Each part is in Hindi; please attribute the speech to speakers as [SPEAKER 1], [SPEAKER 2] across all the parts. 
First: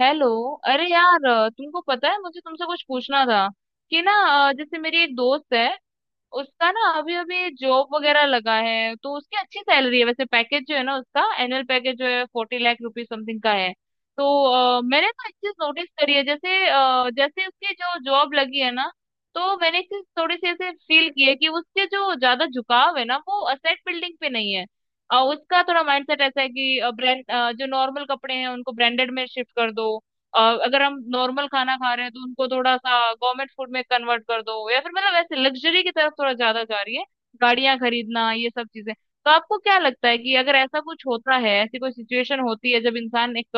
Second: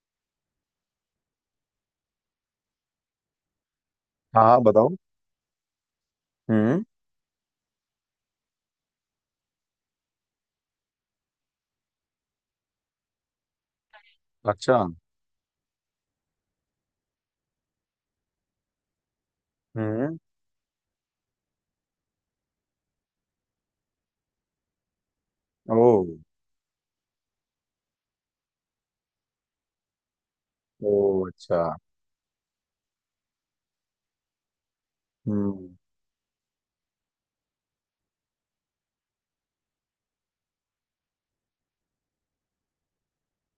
[SPEAKER 1] हेलो। अरे यार, तुमको पता है, मुझे तुमसे कुछ पूछना था कि ना।
[SPEAKER 2] हाँ हाँ
[SPEAKER 1] जैसे
[SPEAKER 2] बताओ।
[SPEAKER 1] मेरी एक दोस्त है। उसका
[SPEAKER 2] हम्म।
[SPEAKER 1] ना अभी अभी जॉब वगैरह लगा है, तो उसकी अच्छी सैलरी है। वैसे पैकेज जो है ना, उसका एनुअल पैकेज जो है 40 लाख रुपीज समथिंग का है। तो
[SPEAKER 2] अच्छा।
[SPEAKER 1] मैंने तो एक चीज नोटिस करी है, जैसे जैसे उसकी जो जॉब लगी है ना, तो मैंने एक चीज
[SPEAKER 2] हम्म।
[SPEAKER 1] थोड़ी सी ऐसे फील की है कि उसके जो ज्यादा झुकाव है ना, वो असेट बिल्डिंग पे नहीं है। उसका थोड़ा
[SPEAKER 2] ओ।
[SPEAKER 1] माइंडसेट ऐसा है कि ब्रांड, जो नॉर्मल कपड़े हैं उनको ब्रांडेड में शिफ्ट कर दो। अ, अगर
[SPEAKER 2] ओ
[SPEAKER 1] हम नॉर्मल
[SPEAKER 2] अच्छा।
[SPEAKER 1] खाना खा रहे हैं तो उनको थोड़ा सा गवर्नमेंट फूड में कन्वर्ट कर दो, या फिर मतलब ऐसे
[SPEAKER 2] हम्म।
[SPEAKER 1] लग्जरी की तरफ थोड़ा ज्यादा जा रही है। गाड़ियां खरीदना, ये सब चीजें। तो आपको क्या लगता है कि अगर ऐसा कुछ होता है, ऐसी कोई सिचुएशन होती है जब इंसान एक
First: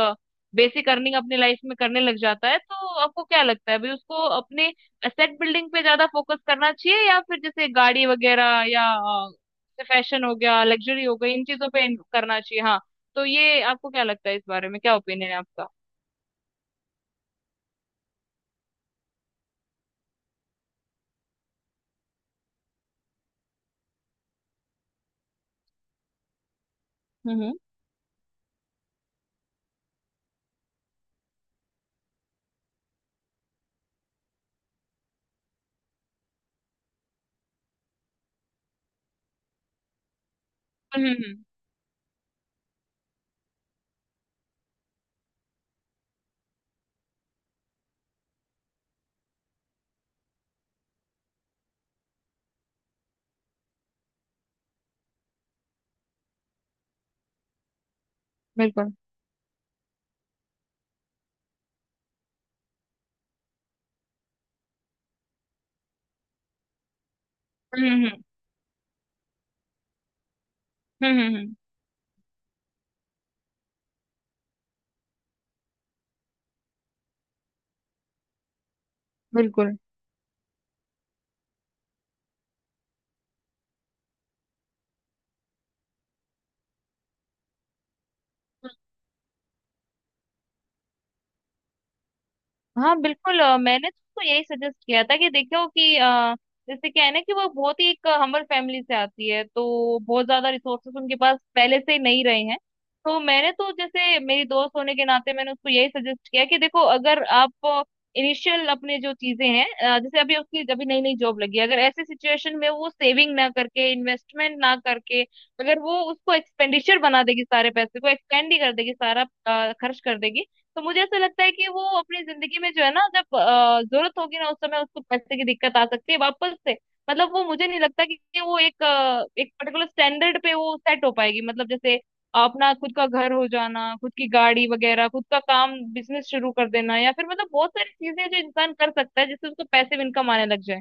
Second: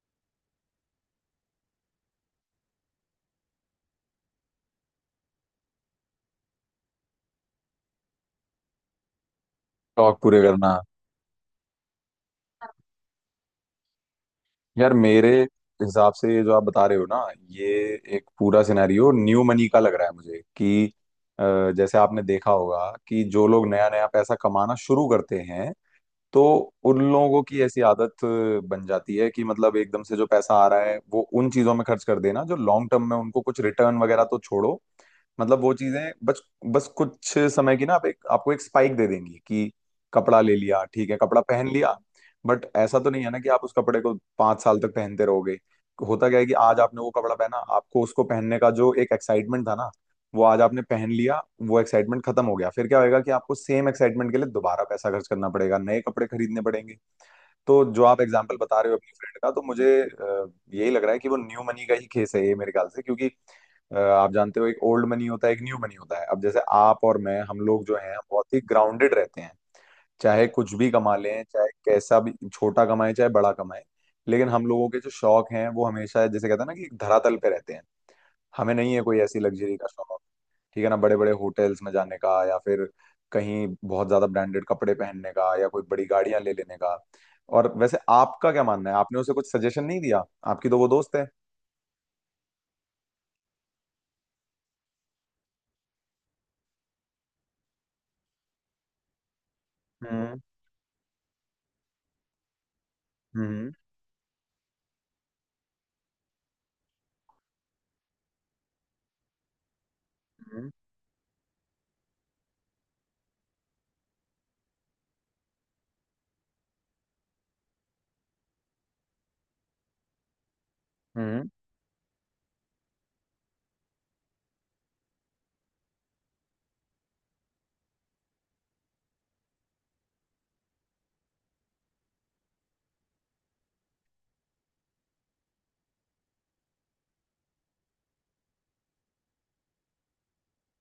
[SPEAKER 1] बेसिक अर्निंग अपनी लाइफ में करने लग जाता है, तो आपको क्या लगता है भाई, उसको अपने एसेट बिल्डिंग पे ज्यादा फोकस करना चाहिए या फिर जैसे गाड़ी वगैरह, या
[SPEAKER 2] शौक
[SPEAKER 1] फैशन हो
[SPEAKER 2] पूरे
[SPEAKER 1] गया,
[SPEAKER 2] करना।
[SPEAKER 1] लग्जरी हो गई, इन चीजों पे करना चाहिए? हाँ। तो ये आपको क्या लगता है, इस बारे में
[SPEAKER 2] यार
[SPEAKER 1] क्या
[SPEAKER 2] मेरे
[SPEAKER 1] ओपिनियन है आपका?
[SPEAKER 2] हिसाब से ये जो आप बता रहे हो ना, ये एक पूरा सिनेरियो न्यू मनी का लग रहा है मुझे कि अ, जैसे आपने देखा होगा कि जो लोग नया नया पैसा कमाना शुरू करते हैं तो उन लोगों
[SPEAKER 1] हम्म।
[SPEAKER 2] की ऐसी आदत बन जाती है कि मतलब एकदम से जो पैसा आ रहा है वो उन चीजों में खर्च कर देना जो लॉन्ग टर्म में उनको कुछ रिटर्न वगैरह तो छोड़ो, मतलब वो चीजें बस बस कुछ समय की ना, आप एक आपको एक स्पाइक दे देंगी कि कपड़ा ले लिया,
[SPEAKER 1] हम्म।
[SPEAKER 2] ठीक है
[SPEAKER 1] हम्म।
[SPEAKER 2] कपड़ा पहन लिया। बट ऐसा तो नहीं है ना कि आप उस कपड़े को 5 साल तक पहनते रहोगे। होता क्या है कि आज आपने वो कपड़ा पहना, आपको उसको पहनने का जो एक एक्साइटमेंट था ना, वो आज आपने पहन लिया, वो एक्साइटमेंट खत्म हो गया। फिर क्या होएगा कि आपको सेम एक्साइटमेंट के लिए दोबारा पैसा खर्च करना पड़ेगा, नए कपड़े खरीदने पड़ेंगे। तो जो आप एग्जाम्पल बता रहे
[SPEAKER 1] बिल्कुल।
[SPEAKER 2] हो अपनी फ्रेंड का, तो मुझे यही लग रहा है कि वो न्यू मनी का ही केस है ये मेरे ख्याल से, क्योंकि आप जानते हो एक ओल्ड मनी होता है एक न्यू मनी होता है। अब जैसे आप और मैं, हम लोग
[SPEAKER 1] हम्म।
[SPEAKER 2] जो हैं, हम
[SPEAKER 1] हम्म।
[SPEAKER 2] बहुत ही ग्राउंडेड रहते हैं, चाहे कुछ भी कमा
[SPEAKER 1] हम्म।
[SPEAKER 2] लें, चाहे कैसा भी छोटा कमाएं चाहे बड़ा कमाएं। लेकिन हम लोगों के जो शौक हैं वो हमेशा, जैसे कहते हैं ना, कि एक धरातल पे रहते हैं। हमें नहीं है कोई ऐसी लग्जरी
[SPEAKER 1] बिल्कुल।
[SPEAKER 2] का शौक। ठीक है ना, बड़े बड़े होटल्स में जाने का, या फिर कहीं बहुत ज्यादा ब्रांडेड कपड़े पहनने का, या कोई बड़ी गाड़ियां ले लेने का। और वैसे आपका क्या मानना है, आपने उसे कुछ सजेशन नहीं दिया? आपकी तो वो दोस्त है।
[SPEAKER 1] हाँ बिल्कुल, मैंने तो उसको यही सजेस्ट किया था कि देखो, कि जैसे क्या है ना, कि वो बहुत ही एक हम्बल फैमिली से आती है, तो बहुत
[SPEAKER 2] हम्म,
[SPEAKER 1] ज्यादा रिसोर्सेस उनके पास पहले से ही नहीं रहे हैं। तो मैंने तो,
[SPEAKER 2] हम्म,
[SPEAKER 1] जैसे मेरी दोस्त होने के नाते, मैंने उसको यही सजेस्ट किया कि देखो, अगर आप इनिशियल अपने जो चीजें हैं, जैसे अभी उसकी
[SPEAKER 2] हम्म,
[SPEAKER 1] अभी नई नई जॉब लगी है, अगर ऐसे सिचुएशन में वो सेविंग ना करके, इन्वेस्टमेंट ना करके, अगर वो उसको एक्सपेंडिचर बना देगी, सारे पैसे को एक्सपेंड ही कर देगी, सारा खर्च कर देगी, तो मुझे ऐसा लगता
[SPEAKER 2] हम्म।
[SPEAKER 1] है कि वो अपनी जिंदगी में जो है ना, जब जरूरत होगी ना, उस समय उसको पैसे की दिक्कत आ सकती है वापस से। मतलब वो मुझे नहीं लगता कि वो एक पर्टिकुलर स्टैंडर्ड पे वो सेट हो पाएगी, मतलब जैसे अपना खुद का घर हो जाना, खुद की गाड़ी वगैरह, खुद का काम, बिजनेस शुरू कर देना, या फिर मतलब बहुत सारी चीजें जो इंसान कर सकता है, जिससे उसको पैसिव इनकम आने लग जाए।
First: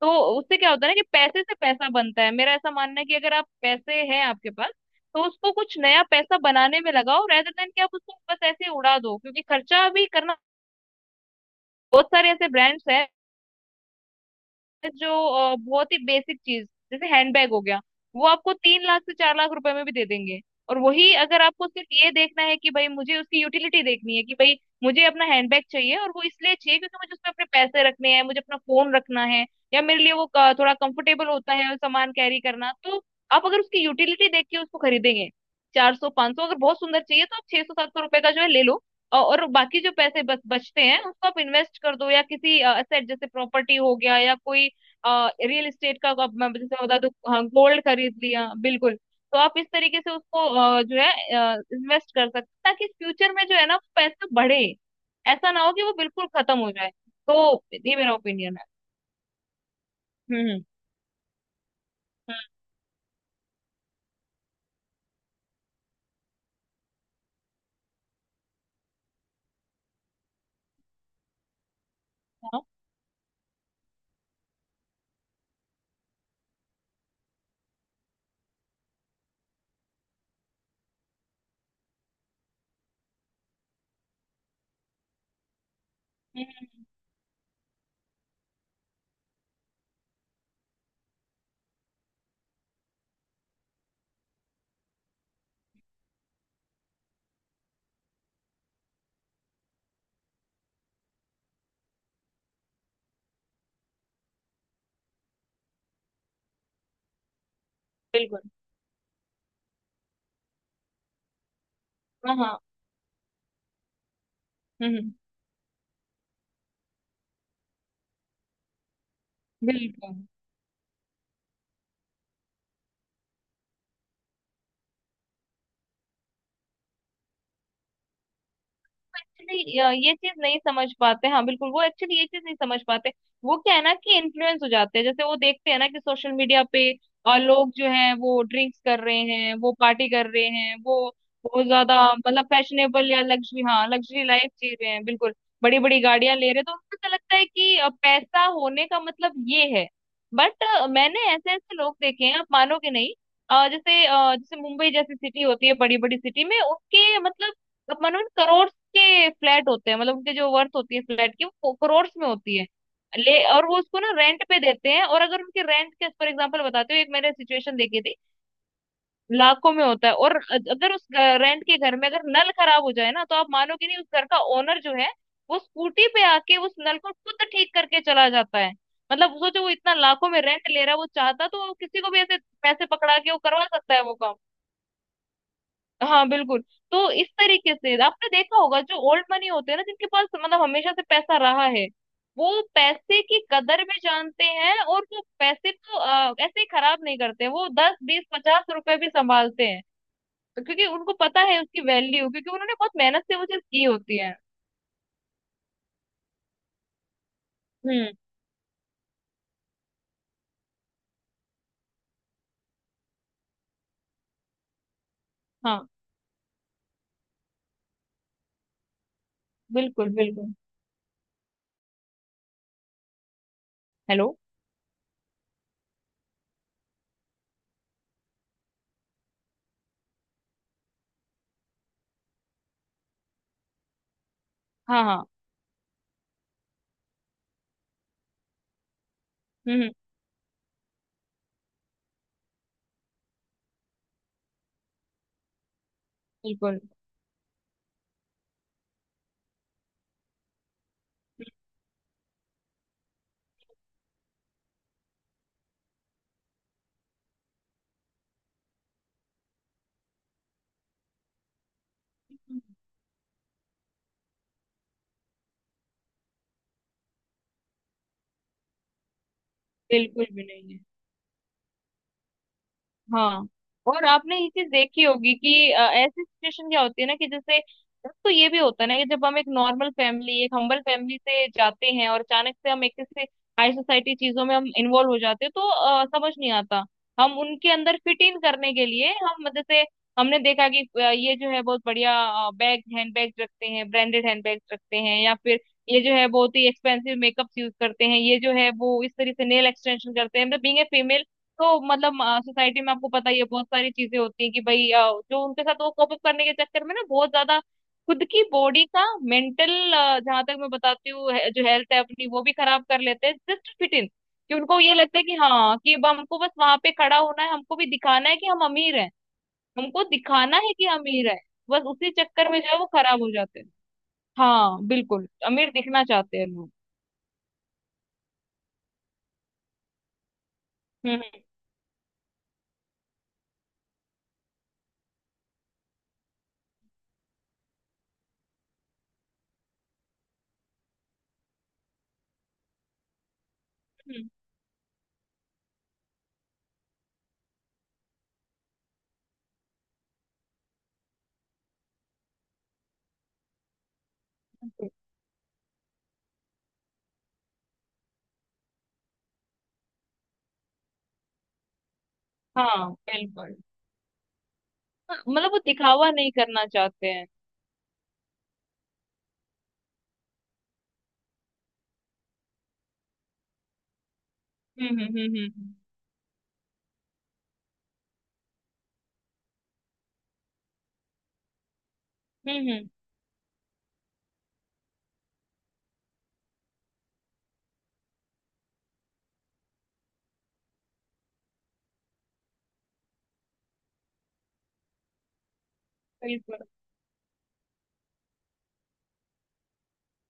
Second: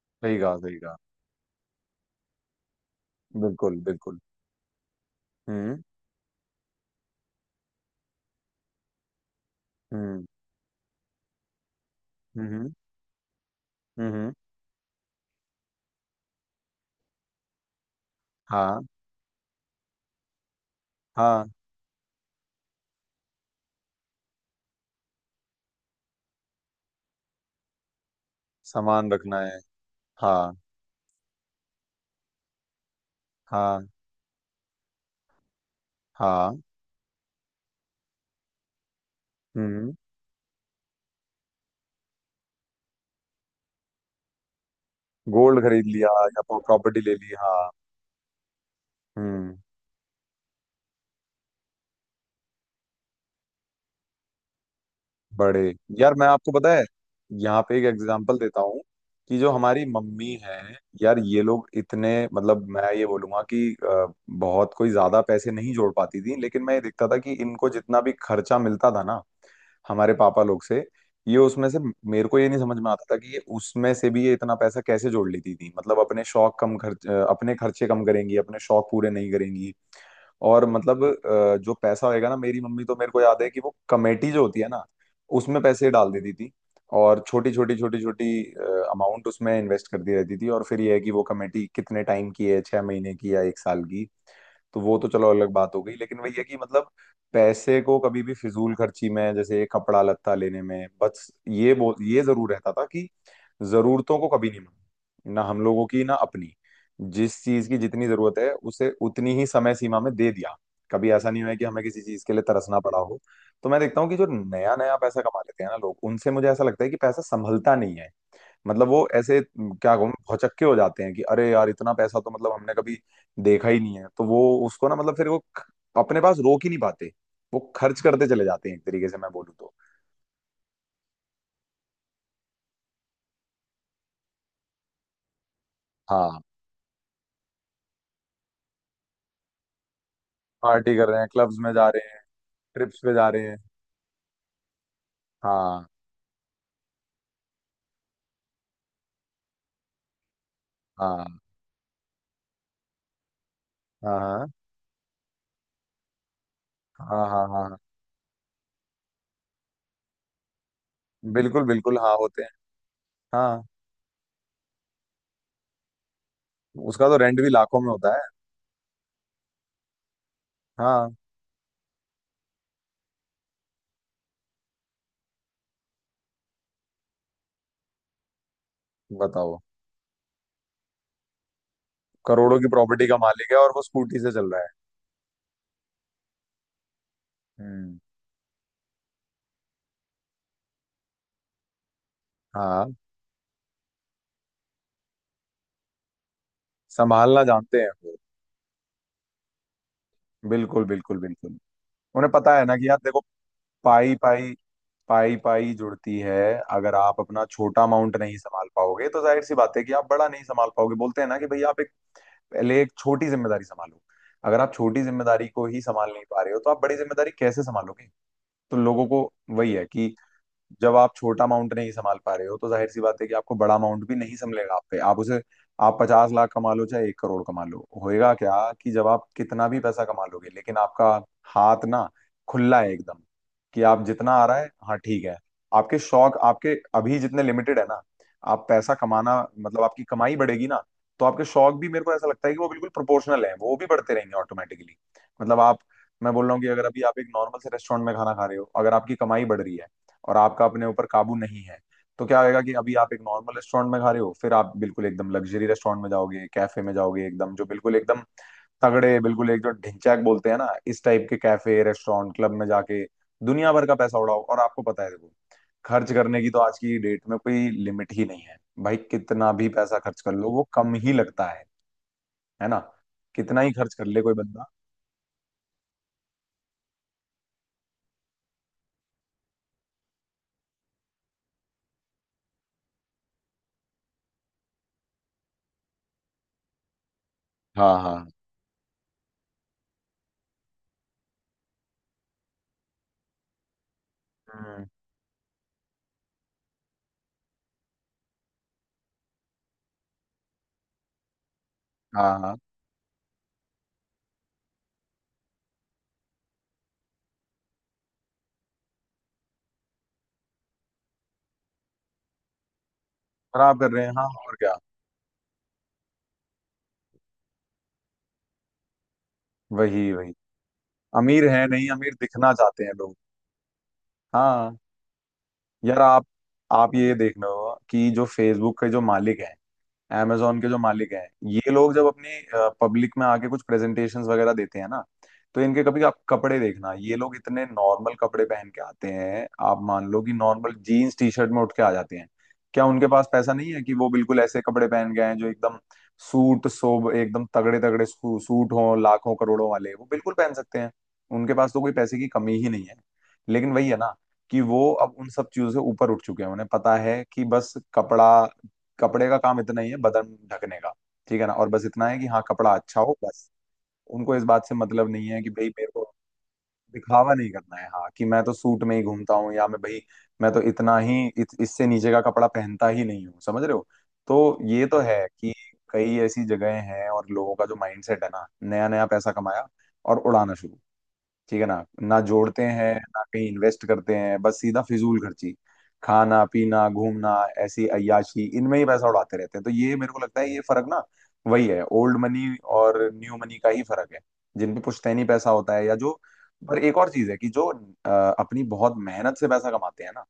[SPEAKER 1] तो
[SPEAKER 2] सही कहा,
[SPEAKER 1] उससे क्या
[SPEAKER 2] सही
[SPEAKER 1] होता है ना,
[SPEAKER 2] कहा।
[SPEAKER 1] कि पैसे से पैसा बनता है। मेरा ऐसा मानना है कि अगर आप
[SPEAKER 2] बिल्कुल,
[SPEAKER 1] पैसे
[SPEAKER 2] बिल्कुल।
[SPEAKER 1] हैं आपके पास, तो उसको कुछ
[SPEAKER 2] हम्म,
[SPEAKER 1] नया पैसा बनाने में लगाओ, रेदर देन कि आप उसको बस ऐसे ही उड़ा दो, क्योंकि खर्चा भी
[SPEAKER 2] हम्म,
[SPEAKER 1] करना। बहुत सारे ऐसे
[SPEAKER 2] हम्म,
[SPEAKER 1] ब्रांड्स हैं
[SPEAKER 2] हम्म।
[SPEAKER 1] जो बहुत ही बेसिक चीज, जैसे हैंडबैग हो गया, वो आपको तीन
[SPEAKER 2] हाँ।
[SPEAKER 1] लाख से 4 लाख रुपए में भी दे देंगे। और वही, अगर
[SPEAKER 2] हाँ,
[SPEAKER 1] आपको सिर्फ ये देखना है कि भाई मुझे उसकी यूटिलिटी देखनी है, कि भाई मुझे अपना हैंडबैग चाहिए, और वो इसलिए चाहिए क्योंकि मुझे उसमें अपने पैसे रखने हैं, मुझे अपना फोन
[SPEAKER 2] सामान
[SPEAKER 1] रखना
[SPEAKER 2] रखना
[SPEAKER 1] है,
[SPEAKER 2] है।
[SPEAKER 1] या मेरे लिए वो
[SPEAKER 2] हाँ।
[SPEAKER 1] थोड़ा कंफर्टेबल होता है और सामान कैरी करना, तो आप अगर उसकी
[SPEAKER 2] हाँ,
[SPEAKER 1] यूटिलिटी देख के उसको खरीदेंगे, 400 500, अगर
[SPEAKER 2] हाँ।
[SPEAKER 1] बहुत सुंदर चाहिए तो आप 600 700 रुपए का जो है ले लो। और बाकी जो
[SPEAKER 2] हम्म।
[SPEAKER 1] पैसे बच बचते हैं उसको आप इन्वेस्ट कर दो, या किसी असेट, जैसे प्रॉपर्टी हो गया या कोई
[SPEAKER 2] गोल्ड
[SPEAKER 1] रियल
[SPEAKER 2] खरीद
[SPEAKER 1] एस्टेट का,
[SPEAKER 2] लिया, या
[SPEAKER 1] मैं जैसे बता
[SPEAKER 2] प्रॉपर्टी
[SPEAKER 1] दूं,
[SPEAKER 2] ले ली,
[SPEAKER 1] हाँ,
[SPEAKER 2] हाँ।
[SPEAKER 1] गोल्ड खरीद लिया, बिल्कुल। तो आप
[SPEAKER 2] हम्म।
[SPEAKER 1] इस तरीके से उसको जो है इन्वेस्ट कर सकते हैं, ताकि फ्यूचर में जो है ना, वो पैसे बढ़े, ऐसा ना हो
[SPEAKER 2] बड़े।
[SPEAKER 1] कि वो
[SPEAKER 2] यार मैं,
[SPEAKER 1] बिल्कुल
[SPEAKER 2] आपको
[SPEAKER 1] खत्म हो
[SPEAKER 2] पता है,
[SPEAKER 1] जाए।
[SPEAKER 2] यहाँ
[SPEAKER 1] तो
[SPEAKER 2] पे एक
[SPEAKER 1] ये मेरा
[SPEAKER 2] एग्जांपल
[SPEAKER 1] ओपिनियन
[SPEAKER 2] देता
[SPEAKER 1] है।
[SPEAKER 2] हूँ, कि जो हमारी मम्मी है,
[SPEAKER 1] हम्म।
[SPEAKER 2] यार ये लोग इतने,
[SPEAKER 1] हम्म।
[SPEAKER 2] मतलब मैं ये बोलूंगा कि बहुत कोई ज्यादा पैसे नहीं जोड़ पाती थी, लेकिन मैं ये देखता था कि इनको जितना भी खर्चा मिलता था ना, हमारे पापा लोग से, ये उसमें से मेरे को ये नहीं
[SPEAKER 1] हाँ,
[SPEAKER 2] समझ में आता था कि ये उसमें से भी ये इतना पैसा कैसे जोड़ लेती थी। मतलब अपने शौक कम खर्च अपने खर्चे कम करेंगी, अपने शौक पूरे नहीं करेंगी, और मतलब जो पैसा होएगा ना, मेरी मम्मी, तो मेरे को याद है कि वो कमेटी जो होती है ना, उसमें पैसे डाल देती थी,
[SPEAKER 1] हम्म,
[SPEAKER 2] और छोटी छोटी अमाउंट उसमें इन्वेस्ट करती रहती थी, और फिर ये है कि वो कमेटी कितने टाइम की है, 6 महीने की या 1 साल की। तो वो तो चलो अलग बात हो गई, लेकिन वही है कि मतलब पैसे को कभी भी फिजूल खर्ची में जैसे कपड़ा लत्ता लेने में, बस ये बो ये जरूर रहता था कि जरूरतों को कभी नहीं माना ना, हम लोगों की ना अपनी। जिस चीज की जितनी जरूरत
[SPEAKER 1] बिल्कुल।
[SPEAKER 2] है उसे उतनी ही समय सीमा में दे दिया। कभी ऐसा नहीं हुआ है कि हमें किसी चीज के
[SPEAKER 1] हाँ।
[SPEAKER 2] लिए
[SPEAKER 1] हाँ।
[SPEAKER 2] तरसना पड़ा हो। तो मैं देखता हूँ कि जो नया नया
[SPEAKER 1] हम्म।
[SPEAKER 2] पैसा कमा लेते हैं ना लोग, उनसे मुझे ऐसा लगता है कि पैसा संभलता नहीं है। मतलब वो ऐसे क्या कहूँ,
[SPEAKER 1] बिल्कुल।
[SPEAKER 2] भौचक्के हो जाते हैं कि अरे यार इतना पैसा तो मतलब हमने कभी देखा ही नहीं है, तो वो उसको ना, मतलब फिर वो अपने पास रोक ही नहीं पाते, वो खर्च करते चले जाते हैं, एक तरीके से मैं बोलूँ तो।
[SPEAKER 1] एक्चुअली ये चीज नहीं समझ पाते। हाँ बिल्कुल, वो एक्चुअली ये चीज नहीं समझ पाते। वो क्या है ना, कि इन्फ्लुएंस हो जाते हैं, जैसे वो देखते हैं ना कि सोशल
[SPEAKER 2] हाँ,
[SPEAKER 1] मीडिया पे लोग जो हैं वो ड्रिंक्स कर रहे हैं, वो पार्टी कर रहे हैं,
[SPEAKER 2] पार्टी
[SPEAKER 1] वो
[SPEAKER 2] कर रहे हैं क्लब्स
[SPEAKER 1] बहुत
[SPEAKER 2] में जा
[SPEAKER 1] ज्यादा
[SPEAKER 2] रहे हैं,
[SPEAKER 1] मतलब
[SPEAKER 2] ट्रिप्स
[SPEAKER 1] फैशनेबल
[SPEAKER 2] पे
[SPEAKER 1] या
[SPEAKER 2] जा रहे हैं।
[SPEAKER 1] लग्जरी, हाँ लग्जरी लाइफ जी रहे हैं, बिल्कुल। बड़ी
[SPEAKER 2] हाँ,
[SPEAKER 1] बड़ी गाड़ियां ले रहे हैं। तो उनको ऐसा लगता है कि पैसा होने का मतलब ये है। बट मैंने
[SPEAKER 2] हाँ,
[SPEAKER 1] ऐसे ऐसे लोग देखे हैं, आप मानोगे नहीं। जैसे
[SPEAKER 2] हाँ, हाँ,
[SPEAKER 1] जैसे मुंबई जैसी सिटी होती है, बड़ी बड़ी सिटी में
[SPEAKER 2] हाँ,
[SPEAKER 1] उसके
[SPEAKER 2] हाँ,
[SPEAKER 1] मतलब,
[SPEAKER 2] हाँ, हाँ।
[SPEAKER 1] अब मानो करोड़ के फ्लैट होते हैं, मतलब उनके जो वर्थ होती है फ्लैट की,
[SPEAKER 2] बिल्कुल
[SPEAKER 1] वो
[SPEAKER 2] बिल्कुल,
[SPEAKER 1] करोड़
[SPEAKER 2] हाँ
[SPEAKER 1] में
[SPEAKER 2] होते हैं।
[SPEAKER 1] होती है। ले,
[SPEAKER 2] हाँ,
[SPEAKER 1] और वो उसको ना रेंट पे देते हैं, और अगर उनके रेंट के, फॉर एग्जांपल बताते हो,
[SPEAKER 2] उसका
[SPEAKER 1] एक
[SPEAKER 2] तो
[SPEAKER 1] मैंने
[SPEAKER 2] रेंट भी
[SPEAKER 1] सिचुएशन
[SPEAKER 2] लाखों में
[SPEAKER 1] देखी
[SPEAKER 2] होता
[SPEAKER 1] थी।
[SPEAKER 2] है।
[SPEAKER 1] लाखों में होता है। और अगर उस
[SPEAKER 2] हाँ
[SPEAKER 1] रेंट के घर में अगर नल खराब हो जाए ना, तो आप मानोगे नहीं, उस घर का ओनर जो है, वो स्कूटी पे आके उस नल को खुद ठीक करके चला जाता है। मतलब
[SPEAKER 2] बताओ।
[SPEAKER 1] सोचो, वो इतना लाखों में रेंट ले रहा है, वो चाहता तो वो किसी को भी ऐसे
[SPEAKER 2] करोड़ों की
[SPEAKER 1] पैसे
[SPEAKER 2] प्रॉपर्टी का
[SPEAKER 1] पकड़ा के वो
[SPEAKER 2] मालिक है
[SPEAKER 1] करवा
[SPEAKER 2] और वो
[SPEAKER 1] सकता है वो
[SPEAKER 2] स्कूटी से
[SPEAKER 1] काम।
[SPEAKER 2] चल रहा है।
[SPEAKER 1] हाँ बिल्कुल। तो इस तरीके से
[SPEAKER 2] हम्म।
[SPEAKER 1] आपने देखा होगा, जो ओल्ड मनी होते हैं ना, जिनके पास मतलब हमेशा से पैसा रहा है, वो
[SPEAKER 2] हाँ,
[SPEAKER 1] पैसे की कदर भी जानते हैं, और वो पैसे को ऐसे ही खराब नहीं
[SPEAKER 2] संभालना
[SPEAKER 1] करते, वो
[SPEAKER 2] जानते हैं
[SPEAKER 1] 10
[SPEAKER 2] वो,
[SPEAKER 1] 20 50 रुपए भी संभालते हैं। तो
[SPEAKER 2] बिल्कुल,
[SPEAKER 1] क्योंकि उनको
[SPEAKER 2] बिल्कुल,
[SPEAKER 1] पता
[SPEAKER 2] बिल्कुल।
[SPEAKER 1] है उसकी वैल्यू,
[SPEAKER 2] उन्हें
[SPEAKER 1] क्योंकि
[SPEAKER 2] पता है
[SPEAKER 1] उन्होंने
[SPEAKER 2] ना कि
[SPEAKER 1] बहुत
[SPEAKER 2] यार देखो,
[SPEAKER 1] मेहनत से वो चीज की
[SPEAKER 2] पाई
[SPEAKER 1] होती है।
[SPEAKER 2] पाई, पाई पाई जुड़ती है। अगर आप अपना छोटा
[SPEAKER 1] हम्म।
[SPEAKER 2] अमाउंट नहीं संभाल पाओगे तो जाहिर सी बात है कि आप बड़ा नहीं संभाल पाओगे। बोलते हैं ना कि भाई आप एक पहले एक छोटी जिम्मेदारी संभालो। अगर आप छोटी जिम्मेदारी को ही
[SPEAKER 1] हाँ
[SPEAKER 2] संभाल नहीं पा रहे हो, तो आप बड़ी जिम्मेदारी कैसे संभालोगे? तो लोगों को, वही है
[SPEAKER 1] बिल्कुल
[SPEAKER 2] कि
[SPEAKER 1] बिल्कुल।
[SPEAKER 2] जब आप छोटा अमाउंट नहीं संभाल पा रहे हो तो जाहिर सी बात है कि आपको बड़ा अमाउंट भी
[SPEAKER 1] हेलो।
[SPEAKER 2] नहीं संभलेगा। आप पे आप उसे, आप 50 लाख कमा लो चाहे 1 करोड़ कमा लो, होएगा क्या कि जब आप कितना भी पैसा कमा लोगे, लेकिन आपका हाथ ना खुला है एकदम, कि आप जितना आ रहा है, हाँ
[SPEAKER 1] हाँ।
[SPEAKER 2] ठीक
[SPEAKER 1] हाँ।
[SPEAKER 2] है, आपके शौक आपके अभी जितने लिमिटेड है ना, आप पैसा कमाना
[SPEAKER 1] हम्म।
[SPEAKER 2] मतलब आपकी कमाई बढ़ेगी ना, तो आपके शौक भी मेरे को ऐसा लगता है कि वो बिल्कुल प्रोपोर्शनल है, वो भी बढ़ते रहेंगे ऑटोमेटिकली। मतलब आप, मैं बोल रहा हूँ कि
[SPEAKER 1] बिल्कुल।
[SPEAKER 2] अगर अभी आप एक नॉर्मल से रेस्टोरेंट में खाना खा रहे हो, अगर आपकी कमाई बढ़ रही है और आपका अपने ऊपर काबू नहीं है, तो क्या होगा कि अभी आप एक नॉर्मल रेस्टोरेंट में खा रहे हो, फिर आप बिल्कुल एकदम लग्जरी रेस्टोरेंट में जाओगे, कैफे में जाओगे, एकदम जो बिल्कुल एकदम तगड़े, बिल्कुल एक जो ढिंचैक बोलते हैं ना, इस टाइप के कैफे रेस्टोरेंट क्लब
[SPEAKER 1] हम्म,
[SPEAKER 2] में जाके दुनिया भर का पैसा उड़ाओ। और आपको पता है देखो, खर्च करने की तो आज की डेट में कोई लिमिट ही नहीं है। भाई कितना भी पैसा खर्च
[SPEAKER 1] बिल्कुल
[SPEAKER 2] कर
[SPEAKER 1] भी
[SPEAKER 2] लो वो
[SPEAKER 1] नहीं है।
[SPEAKER 2] कम ही लगता है। है ना,
[SPEAKER 1] हाँ।
[SPEAKER 2] कितना ही खर्च
[SPEAKER 1] और
[SPEAKER 2] कर ले कोई
[SPEAKER 1] आपने ये
[SPEAKER 2] बंदा।
[SPEAKER 1] चीज देखी होगी कि ऐसी सिचुएशन क्या होती है ना, कि जैसे, एक तो ये भी होता है ना कि जब हम एक नॉर्मल फैमिली, एक हम्बल फैमिली से जाते हैं, और अचानक से हम एक ऐसे हाई सोसाइटी चीजों में हम इन्वॉल्व हो जाते हैं, तो समझ नहीं आता। हम उनके
[SPEAKER 2] हाँ,
[SPEAKER 1] अंदर फिट
[SPEAKER 2] हाँ।
[SPEAKER 1] इन करने के लिए, हम जैसे, हमने देखा कि ये जो है बहुत बढ़िया बैग, हैंड बैग रखते हैं, ब्रांडेड हैंड बैग
[SPEAKER 2] हम्म।
[SPEAKER 1] रखते हैं, या फिर ये जो है बहुत ही एक्सपेंसिव मेकअप्स यूज करते हैं, ये जो है वो इस तरीके से नेल एक्सटेंशन करते हैं, मतलब बीइंग ए फीमेल, तो मतलब
[SPEAKER 2] हाँ, हाँ।
[SPEAKER 1] सोसाइटी में आपको पता ही है, बहुत सारी चीजें होती हैं कि भाई जो उनके साथ वो कोप अप करने के चक्कर में ना, बहुत ज्यादा खुद की बॉडी का, मेंटल, जहां तक मैं बताती हूँ, जो हेल्थ है अपनी, वो भी खराब कर लेते हैं जस्ट
[SPEAKER 2] खराब कर
[SPEAKER 1] फिट
[SPEAKER 2] रहे
[SPEAKER 1] इन,
[SPEAKER 2] हैं, हाँ और
[SPEAKER 1] कि
[SPEAKER 2] क्या।
[SPEAKER 1] उनको ये लगता है कि हाँ, कि अब हमको बस वहां पे खड़ा होना है, हमको भी दिखाना है कि हम अमीर हैं, हमको
[SPEAKER 2] वही, वही,
[SPEAKER 1] दिखाना है कि अमीर है।
[SPEAKER 2] अमीर है
[SPEAKER 1] बस
[SPEAKER 2] नहीं,
[SPEAKER 1] उसी
[SPEAKER 2] अमीर
[SPEAKER 1] चक्कर
[SPEAKER 2] दिखना
[SPEAKER 1] में जो है
[SPEAKER 2] चाहते
[SPEAKER 1] वो
[SPEAKER 2] हैं लोग।
[SPEAKER 1] खराब हो जाते हैं।
[SPEAKER 2] हाँ।
[SPEAKER 1] हाँ बिल्कुल, अमीर
[SPEAKER 2] यार
[SPEAKER 1] दिखना
[SPEAKER 2] आप
[SPEAKER 1] चाहते हैं लोग।
[SPEAKER 2] आप ये देख लो, कि जो फेसबुक के जो मालिक हैं, amazon के जो मालिक
[SPEAKER 1] हम्म।
[SPEAKER 2] हैं, ये लोग जब अपनी पब्लिक में आके कुछ प्रेजेंटेशंस वगैरह देते हैं ना, तो इनके कभी आप कपड़े देखना, ये लोग इतने नॉर्मल कपड़े पहन के आते हैं, आप मान लो कि नॉर्मल जीन्स टी शर्ट में उठ के आ जाते हैं। क्या उनके पास पैसा नहीं है कि वो
[SPEAKER 1] हम्म,
[SPEAKER 2] बिल्कुल ऐसे कपड़े पहन गए हैं? जो एकदम सूट सोब एकदम तगड़े तगड़े सूट हों, लाखों करोड़ों वाले, वो बिल्कुल पहन सकते हैं। उनके पास तो कोई पैसे की कमी ही नहीं है। लेकिन वही है ना कि
[SPEAKER 1] हम्म,
[SPEAKER 2] वो अब उन सब चीजों से ऊपर उठ चुके हैं, उन्हें पता है कि बस कपड़ा, कपड़े का काम इतना ही है, बदन ढकने का। ठीक है ना, और बस इतना है कि हाँ, कपड़ा
[SPEAKER 1] हाँ
[SPEAKER 2] अच्छा हो, बस।
[SPEAKER 1] बिल्कुल।
[SPEAKER 2] उनको इस बात से मतलब
[SPEAKER 1] हाँ,
[SPEAKER 2] नहीं है कि
[SPEAKER 1] मतलब वो
[SPEAKER 2] भाई मेरे को
[SPEAKER 1] दिखावा नहीं करना चाहते हैं।
[SPEAKER 2] दिखावा नहीं करना है, हाँ कि मैं तो सूट में ही घूमता हूँ, या मैं भाई मैं तो इतना ही इससे नीचे का कपड़ा पहनता ही नहीं हूँ, समझ रहे हो? तो ये
[SPEAKER 1] हम्म।
[SPEAKER 2] तो
[SPEAKER 1] हम्म।
[SPEAKER 2] है कि
[SPEAKER 1] हम्म।
[SPEAKER 2] कई ऐसी जगहें हैं और लोगों का जो माइंडसेट है ना, नया नया पैसा कमाया और उड़ाना शुरू। ठीक है ना, ना
[SPEAKER 1] हम्म।
[SPEAKER 2] जोड़ते हैं ना कहीं इन्वेस्ट करते हैं, बस सीधा फिजूल खर्ची, खाना पीना घूमना, ऐसी अय्याशी इनमें ही पैसा उड़ाते रहते हैं। तो ये मेरे को लगता है ये फर्क ना, वही है, ओल्ड मनी और न्यू मनी का ही फर्क है। जिन पे पुश्तैनी पैसा होता है, या जो,
[SPEAKER 1] बिल्कुल।
[SPEAKER 2] पर एक और चीज है कि जो अ, अपनी बहुत मेहनत से पैसा कमाते हैं ना,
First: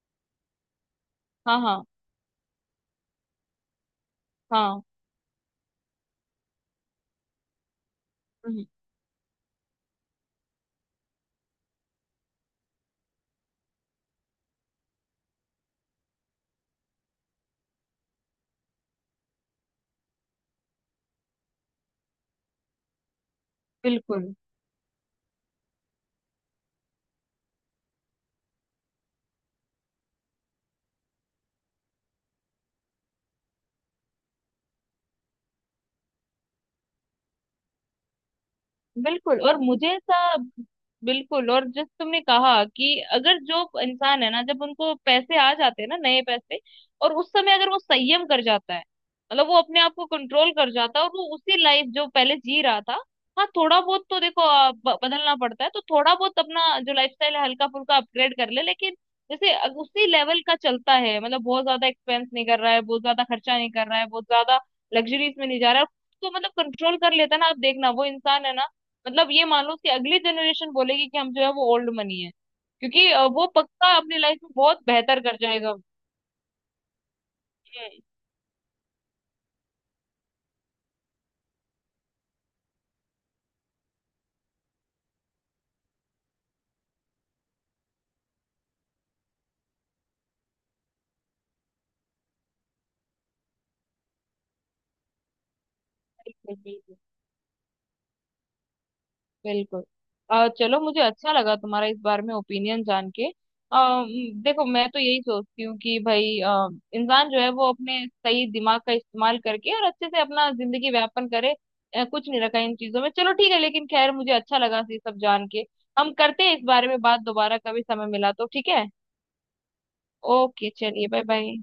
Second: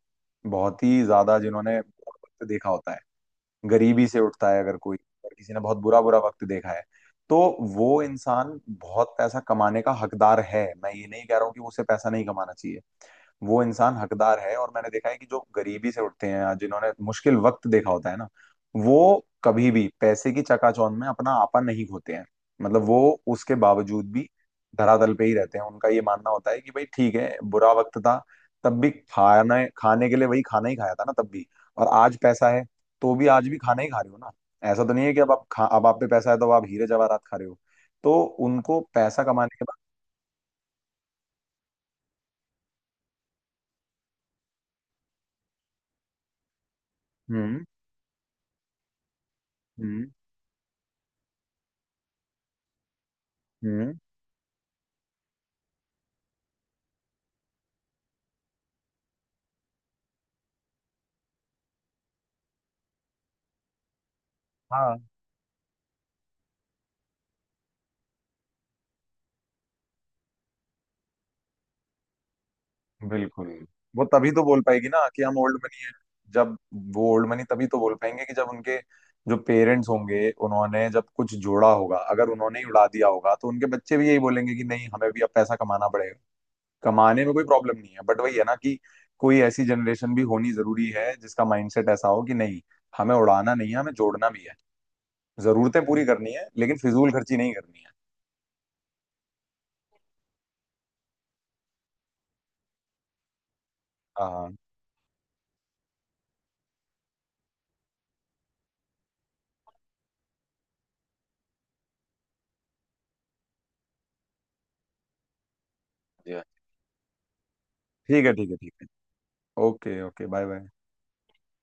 [SPEAKER 2] बहुत ही ज्यादा
[SPEAKER 1] हाँ।
[SPEAKER 2] जिन्होंने
[SPEAKER 1] हाँ।
[SPEAKER 2] बहुत वक्त देखा होता है, गरीबी से उठता है अगर
[SPEAKER 1] हाँ।
[SPEAKER 2] कोई, अगर किसी ने बहुत बुरा बुरा वक्त देखा है, तो वो इंसान
[SPEAKER 1] हम्म,
[SPEAKER 2] बहुत पैसा कमाने का हकदार है, मैं ये नहीं कह रहा हूँ कि उसे पैसा नहीं कमाना चाहिए। वो इंसान हकदार है, और मैंने देखा है कि जो गरीबी से उठते हैं या जिन्होंने मुश्किल वक्त देखा होता है ना, वो कभी भी पैसे की चकाचौंध में अपना आपा नहीं खोते हैं। मतलब वो, उसके बावजूद
[SPEAKER 1] बिल्कुल
[SPEAKER 2] भी, धरातल पे ही रहते हैं। उनका ये मानना होता है कि भाई ठीक है, बुरा वक्त था तब भी खाना खाने के लिए वही खाना ही खाया था ना, तब भी, और आज पैसा है तो भी आज भी खाना ही खा रहे हो ना। ऐसा तो नहीं है कि अब आप खा, अब आप पे पैसा है तो आप हीरे जवाहरात खा रहे हो। तो उनको पैसा
[SPEAKER 1] बिल्कुल।
[SPEAKER 2] कमाने
[SPEAKER 1] और
[SPEAKER 2] के बाद,
[SPEAKER 1] मुझे ऐसा। बिल्कुल, और जिस तुमने कहा कि अगर जो इंसान है ना, जब उनको पैसे आ जाते हैं ना, नए पैसे, और उस समय
[SPEAKER 2] हम्म,
[SPEAKER 1] अगर वो संयम कर जाता है, मतलब वो अपने आप को
[SPEAKER 2] हम्म,
[SPEAKER 1] कंट्रोल कर जाता है, और वो उसी लाइफ जो पहले जी रहा था, हाँ थोड़ा
[SPEAKER 2] हम्म,
[SPEAKER 1] बहुत तो देखो बदलना पड़ता है, तो थोड़ा बहुत अपना जो लाइफस्टाइल है हल्का फुल्का अपग्रेड कर ले, लेकिन जैसे उसी लेवल का चलता है, मतलब बहुत ज्यादा एक्सपेंस नहीं कर रहा है, बहुत ज्यादा खर्चा नहीं कर रहा है, बहुत ज्यादा
[SPEAKER 2] हाँ
[SPEAKER 1] लग्जरीज में नहीं जा रहा है। तो मतलब कंट्रोल कर लेता है ना, आप देखना वो इंसान है ना, मतलब ये मान लो कि अगली जनरेशन बोलेगी कि हम जो है वो ओल्ड मनी है, क्योंकि वो
[SPEAKER 2] बिल्कुल।
[SPEAKER 1] पक्का
[SPEAKER 2] वो
[SPEAKER 1] अपनी
[SPEAKER 2] तभी
[SPEAKER 1] लाइफ
[SPEAKER 2] तो
[SPEAKER 1] में
[SPEAKER 2] बोल
[SPEAKER 1] बहुत
[SPEAKER 2] पाएगी ना
[SPEAKER 1] बेहतर
[SPEAKER 2] कि
[SPEAKER 1] कर
[SPEAKER 2] हम ओल्ड
[SPEAKER 1] जाएगा।
[SPEAKER 2] मनी है, जब वो ओल्ड मनी तभी तो बोल
[SPEAKER 1] हम्म,
[SPEAKER 2] पाएंगे कि जब उनके जो पेरेंट्स होंगे उन्होंने जब कुछ जोड़ा होगा, अगर उन्होंने ही उड़ा दिया होगा तो उनके बच्चे भी यही बोलेंगे कि नहीं, हमें भी अब पैसा कमाना पड़ेगा। कमाने में कोई प्रॉब्लम नहीं है, बट वही है ना कि कोई ऐसी जनरेशन भी होनी जरूरी है जिसका माइंडसेट ऐसा हो कि नहीं, हमें उड़ाना नहीं है, हमें जोड़ना भी है। जरूरतें पूरी करनी है
[SPEAKER 1] बिल्कुल
[SPEAKER 2] लेकिन
[SPEAKER 1] बिल्कुल
[SPEAKER 2] फिजूल खर्ची नहीं करनी है।
[SPEAKER 1] बिल्कुल। चलो, मुझे अच्छा लगा तुम्हारा इस बारे में ओपिनियन जान के। आ,
[SPEAKER 2] हाँ।
[SPEAKER 1] देखो, मैं तो यही सोचती हूँ कि भाई इंसान जो है, वो अपने सही दिमाग का इस्तेमाल करके और अच्छे से अपना जिंदगी व्यापन करे। कुछ नहीं रखा इन चीजों में, चलो ठीक है, लेकिन खैर मुझे अच्छा लगा ये सब जान के। हम
[SPEAKER 2] जी,
[SPEAKER 1] करते हैं इस बारे में बात दोबारा कभी समय
[SPEAKER 2] ठीक है,
[SPEAKER 1] मिला तो,
[SPEAKER 2] ठीक है,
[SPEAKER 1] ठीक
[SPEAKER 2] ठीक
[SPEAKER 1] है।
[SPEAKER 2] है। Okay, okay, bye bye.
[SPEAKER 1] Okay चलिए, बाय बाय।